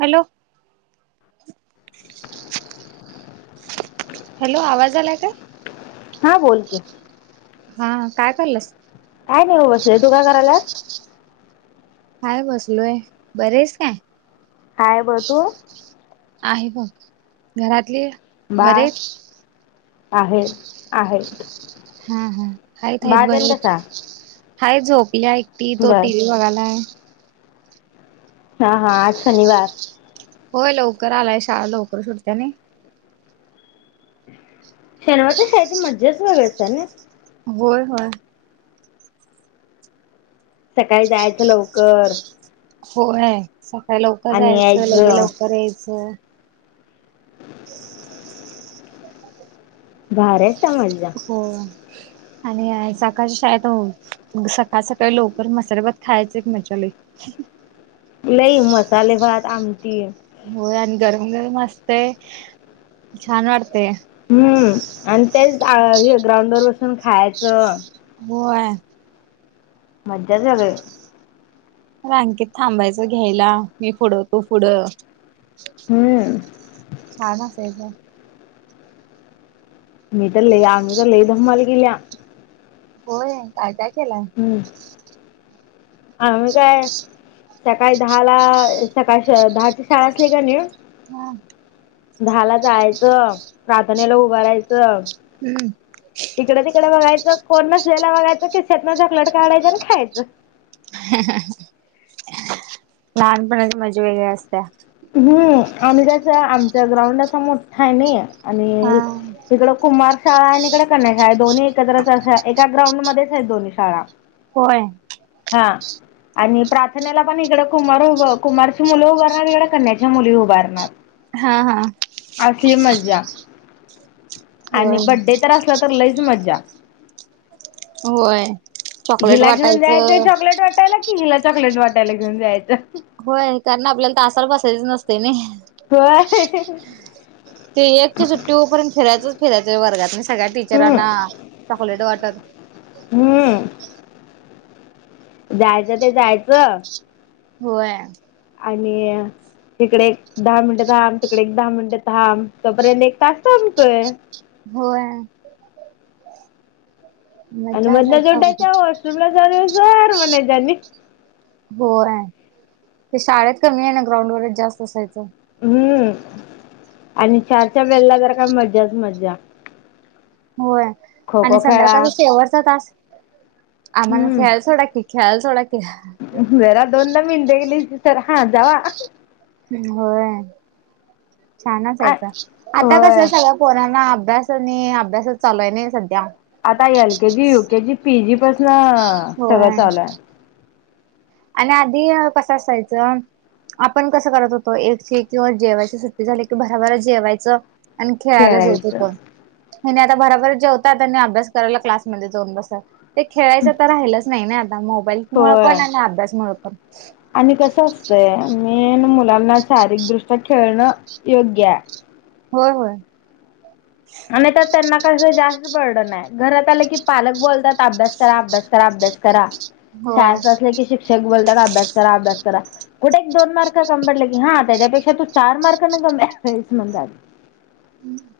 Hello hello, आवाज आलाय काय? हा बोल की. हा काय करलंस? काय नाही बसले तू काय करायस? काय बसलोय, बरेस काय? हाय बग, तू? आहे बघ घरातले बाळ आहे आहेत. हा हा आयत यत बरी. कसा? हाय झोपल्या एकटी तो बर टी व्ही बघायलाय. हा हा आज शनिवार. होय लवकर आलाय शाळा लवकर सुटत नाही. शनिवारच्या शाळेची मजाच वेगळी असतय नाय. होय होय. सकाळी जायचं लवकर. होय सकाळी लवकर आणि जायचं लगे यायचं लवकर यायचं. भारी असत्या मजा. होय. आणि सकाळच्या शाळेत सकाळ सकाळी लवकर मसाले भात खायच एक मजा लेय. ह [inaudible] लई मसाले भात आमटी. होय आणि गरम गरमस्तय छान वाटतेय. हम्म. आणि तेच हे ग्राउंड वर बसून खायचं. होय. मजा सगळी. रांकेत थांबायचं घ्यायला मी फुड तू पुढं. हम्म छान ना असायचं. मी तर लय आम्ही तर लय धमाल केली. होय काय काय केलाय. हम्म. आ मही काय सकाळी दहा ला सकाळ दहाची शाळा असली का नाही. हा, दहा ला जायचं प्रार्थनेला उभारायचं. हम्म. इकडे तिकडे बघायचं कोण नसलेला बघायचं खिशात न चॉकलेट काढाचं आणि खायचं. ह [inaudible] लहानपणाची मजा वगरे असत्या. हम्म आम्ही कस आमचा ग्राउंड असा मोठा आहे ना हा आणि तिकड. कुमार शाळा आणि इकडे कन्याशाळा आहे दोन्ही एकत्रच एका ग्राउंड मध्येच आहेत दोन्ही शाळा. होय. हा आणि प्रार्थनेला पण इकडे कुमार उभ कुमारची मुलं उभारणार. कन्याच्या मुली उभारणार. हा हा, असली मज्जा आणि होय बड्डे तर असलं तर लईच मज्जा. होय. चॉकलेट हिला घेऊन जायचंय वाटायचं चॉकलेट वाटायला कि हिला चॉकलेट वाटायला घेऊन जायचं. होय कारण आपल्याला तासाला बसायच नसते नाही. होय. ते एकच्या सुट्टीवरपर्यंत फेरायचच फेरायचं वर्गात आणि सगळ्या हम्म, टीचरांना. चॉकलेट वाटत. हम्म जायचं ते जायचं. होय. आणि अ. तिकडे एक दहा मिनटं थांब तिकडे एक दहा मिनिटं थांब तोपर्यंत एक तास संपतोय. होय. आणि मज्जा असायची मधला अगदी उठायचं वॉशरूमला जाऊन येऊ सर म्हणाय आणि. होय ते शाळेत कमी आहे ना ग्राउंड वगरेच जास्त असायचं. हम्म आणि चारच्या वेलेला जर का मज्जाच मज्जा होय खो खो आणि खेळा संध्याकाळचा शेवटचा तास आम्हाला हम्म खेळाला सोडा की, खेळाला सोडा की जरा दोनदा मिनट गेली सर हा जावा होय छान आ- असायचं आता कस होय सगळं पोरांना अभ्यास आणि अभ्यासच चालू आय नय सध्या आता L K G, U K G, P G पासन सगळं होय चालू आय. आणि आधी कसं असायचं आपण कसं करत होतो एकची किंवा जेवायची सुट्टी झाली की भराभर जेवायचं आणि खेळायला जायचो खेळायचं. पण ह्यांनी आता भराभरा जेवतात आणि अभ्यास करायला क्लासमध्ये जाऊन बसतात. ते खेळायचं तर राहिलंच नाही ना आता मोबाईल मुळ होय पण आणि अभ्यासमुळ पण आणि कसं असतंय मेन मुलांना शारीरिक दृष्ट्या खेळणं योग्य आय. होय होय. हा नाय त त्यांना काय अस जास्त पडन नाय घरात आलं की पालक बोलतात अभ्यास करा अभ्यास करा अभ्यास करा होय शाळेत असले की शिक्षक बोलतात अभ्यास करा अभ्यास करा कुठे एक दोन मार्क कमी पडले की हा त्याच्यापेक्षा तू चार मार्कांन कमी आलास म्हणतात.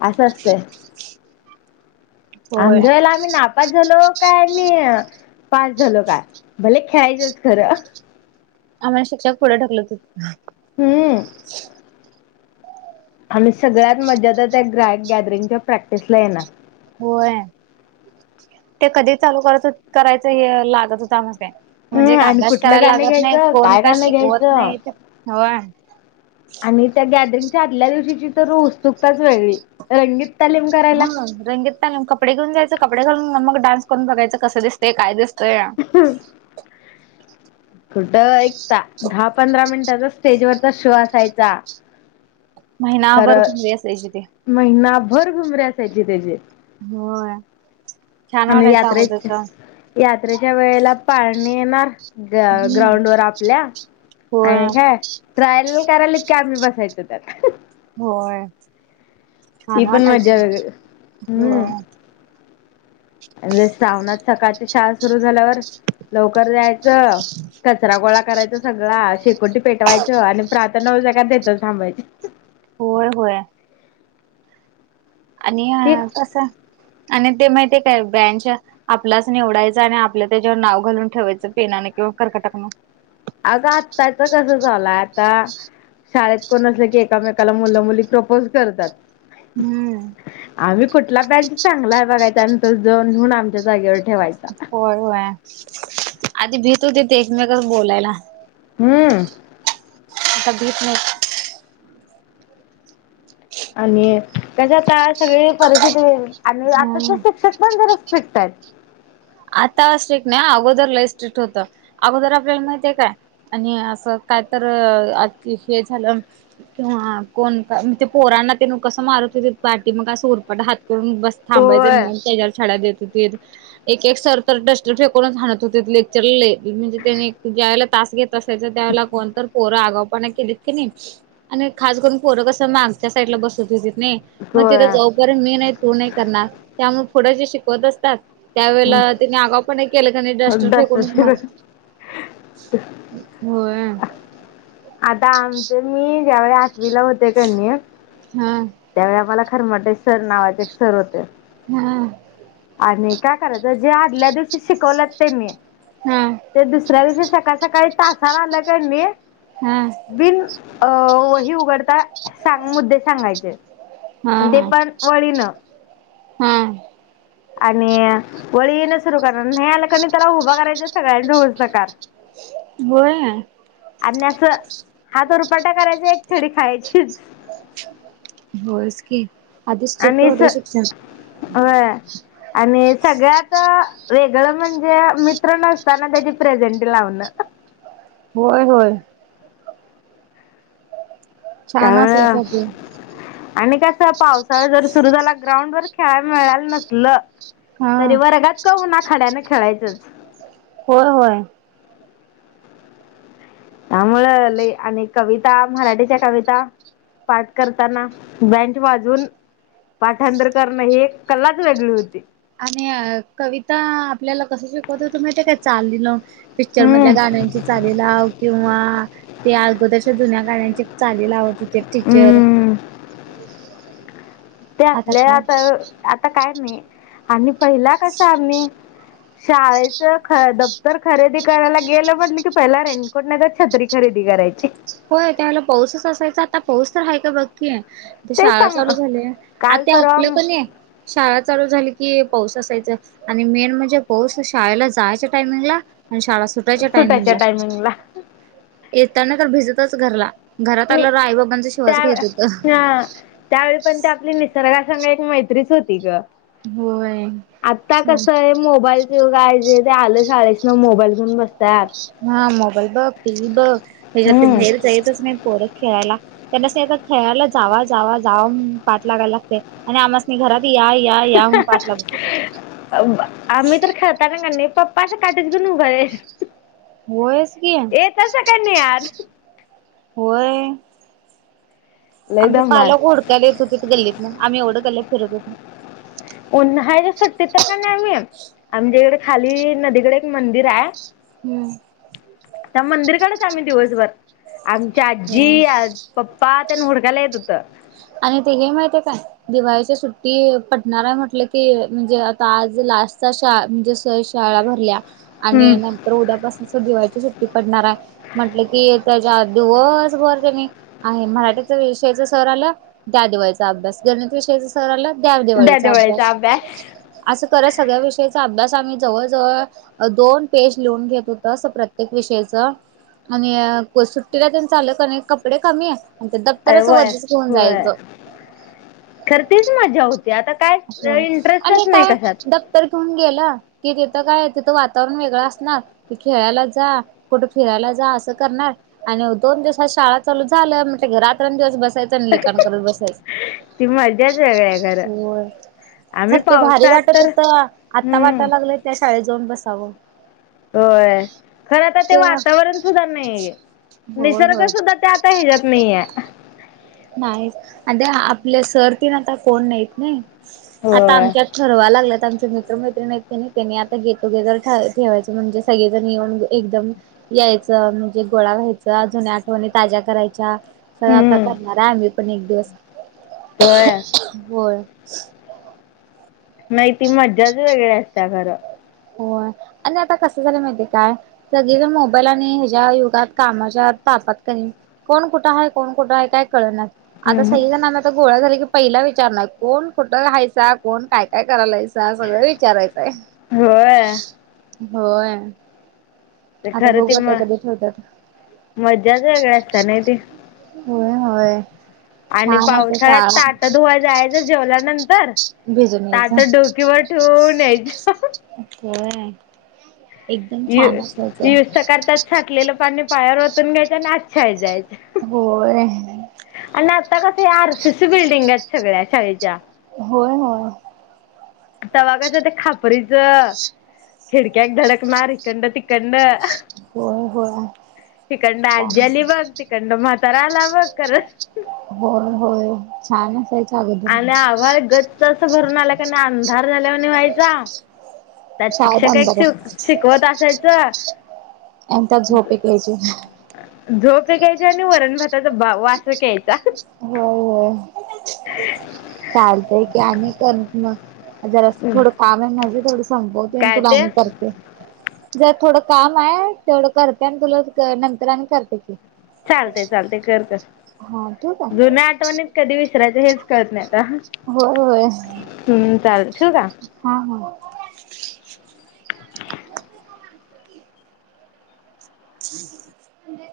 असं असतय होय आमच्या वेळेला आम्ही नाप पास झालो काय मी पास झालो काय भले खेळायचंच खरं आम्हाला शिक्षक पुढ ढकलत होत.. हूं आणि सगळ्यात मज्जा त त्या ग्रा गॅदरिंगच्या प्रॅक्टिसला येणार. होय ते कधी चालू करतच करायचं हे लागत होत आम्हास काय म्हणजे हम्म काय आणि अभ्यास कुठलं करायला गाणं लागत नाहीत घ्यायचं कोण काय गाणं शिकवत घ्यायचं नाहीत होय. आणि त्या गॅदरिंगच्या आदल्या दिवशीची तर उत्सुकताच वेगळी रंगीत तालीम हा करायला रंगीत घालून कपडे घेऊन जायचं कपडे घालून अनं मग डान्स करून बघयचं कसं दिसतय काय दिसंतय हम्म कुठं एक ता दहा पंधरा मिनिटाचा स्टेजवरचा शो असायचा. महिनाभर खरं घुमरे असायची ते महिनाभर घुमरे असायचे त्याजे होय छान आणि वाटायचं यात्रेत अगोदरच यात्रेच्या वेळेला पाळणी येणार ग हम्म ग्राउंड वर आपल्या होय आणि काय ट्रायल करायल्यात काय आम्ही बसायचो त्यात होय. ती छान पण मज्जा वाटायचं वेगळ हम्म होय आणि ते श्रावणात सकाळची शाळा सुरु झाल्यावर लवकर जायचं. कचरा गोळा करायचा सगळा शेकोटी पेटवायचं आणि प्रार्थना हो [unintelligible] तिथंच थांबायची. होय होय. आणि ती असा आणि ते माहिती ये काय बँच आपलाच निवडायच आणि आपलं त्याच्यावर नाव घालून ठेवायचं पेनानें किंवा कर्कटकनं. अगं आत्ताच कसं झालाय आता शाळेत कोण असले की एकामेकाला मुलं मुली प्रपोज करतात. हम्म. आम्ही कुठला बेंच चांगलाय बघाय त्यान त जाऊन घेऊन आमच्या जागेवर ठेवायच. होय होय आधी भीत होती येते एकमेक बोलायला. हम्म आता भीेत नाही. आणि त्याच्या आता सगळी परिस्थिती आणि आताच हम्म शिक्षक पण जरा स्ट्रिक्ट आहेत. आता स्ट्रिक्ट नाही अगोदरला स्ट्रिक्ट होतं अगोदर आपल्याला माहिती आहे काय? आणि असं काय तर हे झालं किंवा कोण का ते पोरांना तेन कसं मारत होतीत पाटी मगं उरपट हात करून बस थांबायचं होय. मग त्याच्यावर छडा देत होती. एक एक सर तर डस्टर फेकुणचं हणत होतीत लेक्चर ल ल म्हणजे त्याने ज्याय [unintelligible] ला तास घेत तय तर त्याला कोणत पोरा आगा पना केलीत की नाही आणि खास करून पोरं कसं मागच्या साईडला बसत होतित नाय मग तिथ होय जा उपर् मी नाही तू नाही करणार त्यामुळे पुडं जे शिकवत असतात त्यावेेळे तिने आगावपण केलं कन डस्टर फेकून च दसवीला मारत होतीत. होय. आता आमच मी ज्यावेळी आठवीला होते कणी हा त्यावेळी आम्हाला खरं म्हटतय सर नावाचेच सर होते. हम्. आणि काय करायचं जे आदल्या दिवशी शिकवलंत तेनी. हा ते दुसऱ्या दिवशी सकाळ सकाळी तासाला आलं कनी. हा बिन अ वही उघडता का सांग मुद्दे सांगायचे आणि ते पण वळीन. हम्म आणि वळी न. सुरू करणंर नाही आलं कनी त्याला उभ करायचा सगळ्यांनच [unintelligible] काढ. होय. अ असं हात उरपाटा करायचा एक छडी खायचीच. होयस की आधी स्ट्रिक्ट आणि स होता शिक्षण. होय आणि सगळ्यात वेगळं म्हणजे मित्र नसताना त्याची प्रेझेंट लावणं. होय होय. छान त्यामुळं असायचं ते. आणि कसं पावसाळ जर सुरु झाला ग्राउंड वर खेळायला मिळाल नसल हा तरी वर्गात क होना खड्याने खेळायचंच. होय होय. त्यामुळ लय आणि कविता मराठीच्या कविता. पाठ करताना बँच वाजून पाठांतर करणं ही एक कलाच वेगळी होती. आणि कविता आपल्याला कसं शिकवत होतीत माहीत आहे काय चालीन. पिक्चर हम्म मधल्या गाण्यांची. चाली किंवा ते अगोदरच्याा जुन्या गाण्याचे चाली लावत हुते टीचर हम्म ते आपल्या आता आता काय नाही आणि पहिला कस आम्ही शाळेच ख दप्तर खरेदी करायला गेलं म्हटलं की पहिला रेट. कोठ [unintelligible] नाही तर छत्री खरेदी करायची. होय त्याला पाऊसच असायचा आता पाऊस तर हाय का बघकी. ते तेच शाळा सांग चालू झालय. आ काल ते परवा आपलं कणी शाळा चालू झाली की पाऊस असायचं आणि मेन म्हणजे पाऊस शाळेला जायच्या टायमिंगला आणि शाळा सुटायच्या टायमिंगला येताना तर भिजतच घरला. घरात आल्यावर आई - बाबांचा त्या शिवास खाईत होत. हा त्यावेळी पण ते आपली निसर्गाा संग एक मैत्रीच होती ग. होय आता छान कस आहे मोबाईल च युगाय जे ते आलं शाळेस न मोबाईल घेऊन बसलं. हा मोबाईल बघ. टी व्ही बघ. हेच्यात ते हम्म बाहेर जाईतच नाहीत. पोर खेळायला त्यांनासनी आता खेळायला जावा - जावा -जावा म्हणून पाठ लागाय लागतय आणि आमासनी घरात या -या - म्हणून पाठ लागत होत. आम्ही तर खाताना का नाही पप्पा असं काटीच घेऊन उभ आहे होयच की येतासा का नाही आत. होय. लय आमचं धमाल. पालक हुडकायला येत होतीत गल्लीतन. आम्ही एवढं गल्लीत फिरत होतो. उन्हाळ्याच्या सुट्टीत तर का नाही आम्ही. आमच्या इकड खाली नदीकड एक मंदिर हाय हम्म. त्या मंदिरकडच आम्ही दिवसभर. आमची हम्म आजी अ पप्पा तेन हुडकायला येत हुतं आणि ते हेे माहितीय काय? दिवाळीच्या सुट्टी पडणार आहे म्हटलं की म्हणजे आता आज लास्टचा शा म्हणजे स श शाळा भरल्या. आणि हम्म नंतर उद्यापासून च दिवाळीची सुट्टी पडणार आहे म्हटलं कि त्याच्या दिवस [unintelligible] आहे मराठी विषयच सर आला त्या दिवाळीचा अभ्यास गणित विषयच सर आलं द्या दिवाळीचा अभ्यास. असं करत सगळ्या विषयचा अभ्यास आम्ही जवळजवळ दोन पेज लिहून घेत होत. अस प्रत्येक विषयच आणि बसू सुट्टीला तेन चालल कणी कपडे कमी आणि अरे दप्तरच व्हय वज्जच घेऊन व्हय. जायचं. खर तीच मजा होती आता काय आणि इंटरेस्टच नाही काय कशात. दप्त दप्तर घेऊन गेलं कि तिथं काय? तिथं वातावरण वेगळं असणार. की खेळायला जा कुठ फिरायला जा असं करणार. आणि दोन दिवसात शाळा चालू झालं म्हणटल की रात्रण दिवस बसायच. तर लिखाण करत बसायचं. ती मजाच वेगळी आहे खरं होय आम्ही खर ते भारी पावसात वाटत तर होत. आता हम्म वाटाय लागलंय त्या शाळेत जाऊन बसावं. होय खरं आता ते वातावरण सुद्धा नाहीय होय निसर्ग होय सुद्धा ते आता हेज्यात नाहीय नाही आणि ते आपल सर तेन आता कोण नाहीत नाई आता होय आमच्यात ठरवाय लागल्यात आमचे मित्रमैत्रीणी हायत कणी त्यांनी आता गेट टू गेदर त ठेवायच म्हणजे सगळीजण येऊन एकदम यायचं म्हणजे गोळा व्हायचं. जुन्या आठवणी ताज्या करायच्या. सगळं आता हम्म करणार आहे आम्ही तु पण एक दिवस सोया होय. नाहीती मज्जाच वेगळी असत्या खर. होय आणि आता कसं झालय माहितीय काय? सगळी जण मोबाईल आणि ज्या युगात कामाच्या तापात कनी - कोण कुठ हाय? कोण कुठ हाय? काय कळनाच. आता हम्म सगळि जण- फक्त गोळा झाल की पहिला विचारणार, कोण कुठ हायसा? कोण काय काय करालायसा? सगळ विचारायचं हाय. व्हय. होय. ते आत्ता खरं ती बघूया. आता म कधी ठेवत्यात. मज्जाच वेगळी असत्या नाही ती. व्हय. होय. आणि छान असं पावसाळ्यात ताट शाळा धुवाय जायचं जेवल्यानंतर- ताट बिझनेस डोकीवर ठेवून यायच. होय. एकदम यु छान अस युज तर करतात. साठलेलं पाणी पायावरओतून घ्यायचं आणि आच्छाय जायचं. होय. आणि आता कस? हे आरसीसी बिल्डिंग आहेत सगळ्या शाळेच्या. होय. होय. तवा कस ते खापरीच खिडक्या एक धडकणार हिक‌ंडन तिकडंन. होय होय हिकंडन छान आज्जी आली बघ. तिकडंन म्हातारा आला बघ करत- होय. होय. छानच हाय- आणि आभाळ गच्च असं भरून आलं की नाय? अंधार झाल्यावाणी व्हायचा. त्यात शाळेत शिक्षक एक अंधार शिकवत असायचं. आणि त्यात झोप एक यायची. झोप एक यायची. आणि वरण भाताचा वास एक यायचा. होय. होय. चालतय की आणि कर मग. जरासं थोडं काम हाय माझं. तेवढं संपवते आणि काय तुला ते आणि करते. बर थोडं काम हाय. तेवढं करते आणि तुला नंतर आणि करते की. चालतय. चालतय. कर कर. हा ठेवू का जुन्या आठवणीत कधी विसरायचं? हेच कळत नाही आता. होय. होय. [unintelligible] ठेवू का? हां. हां. [inaudible]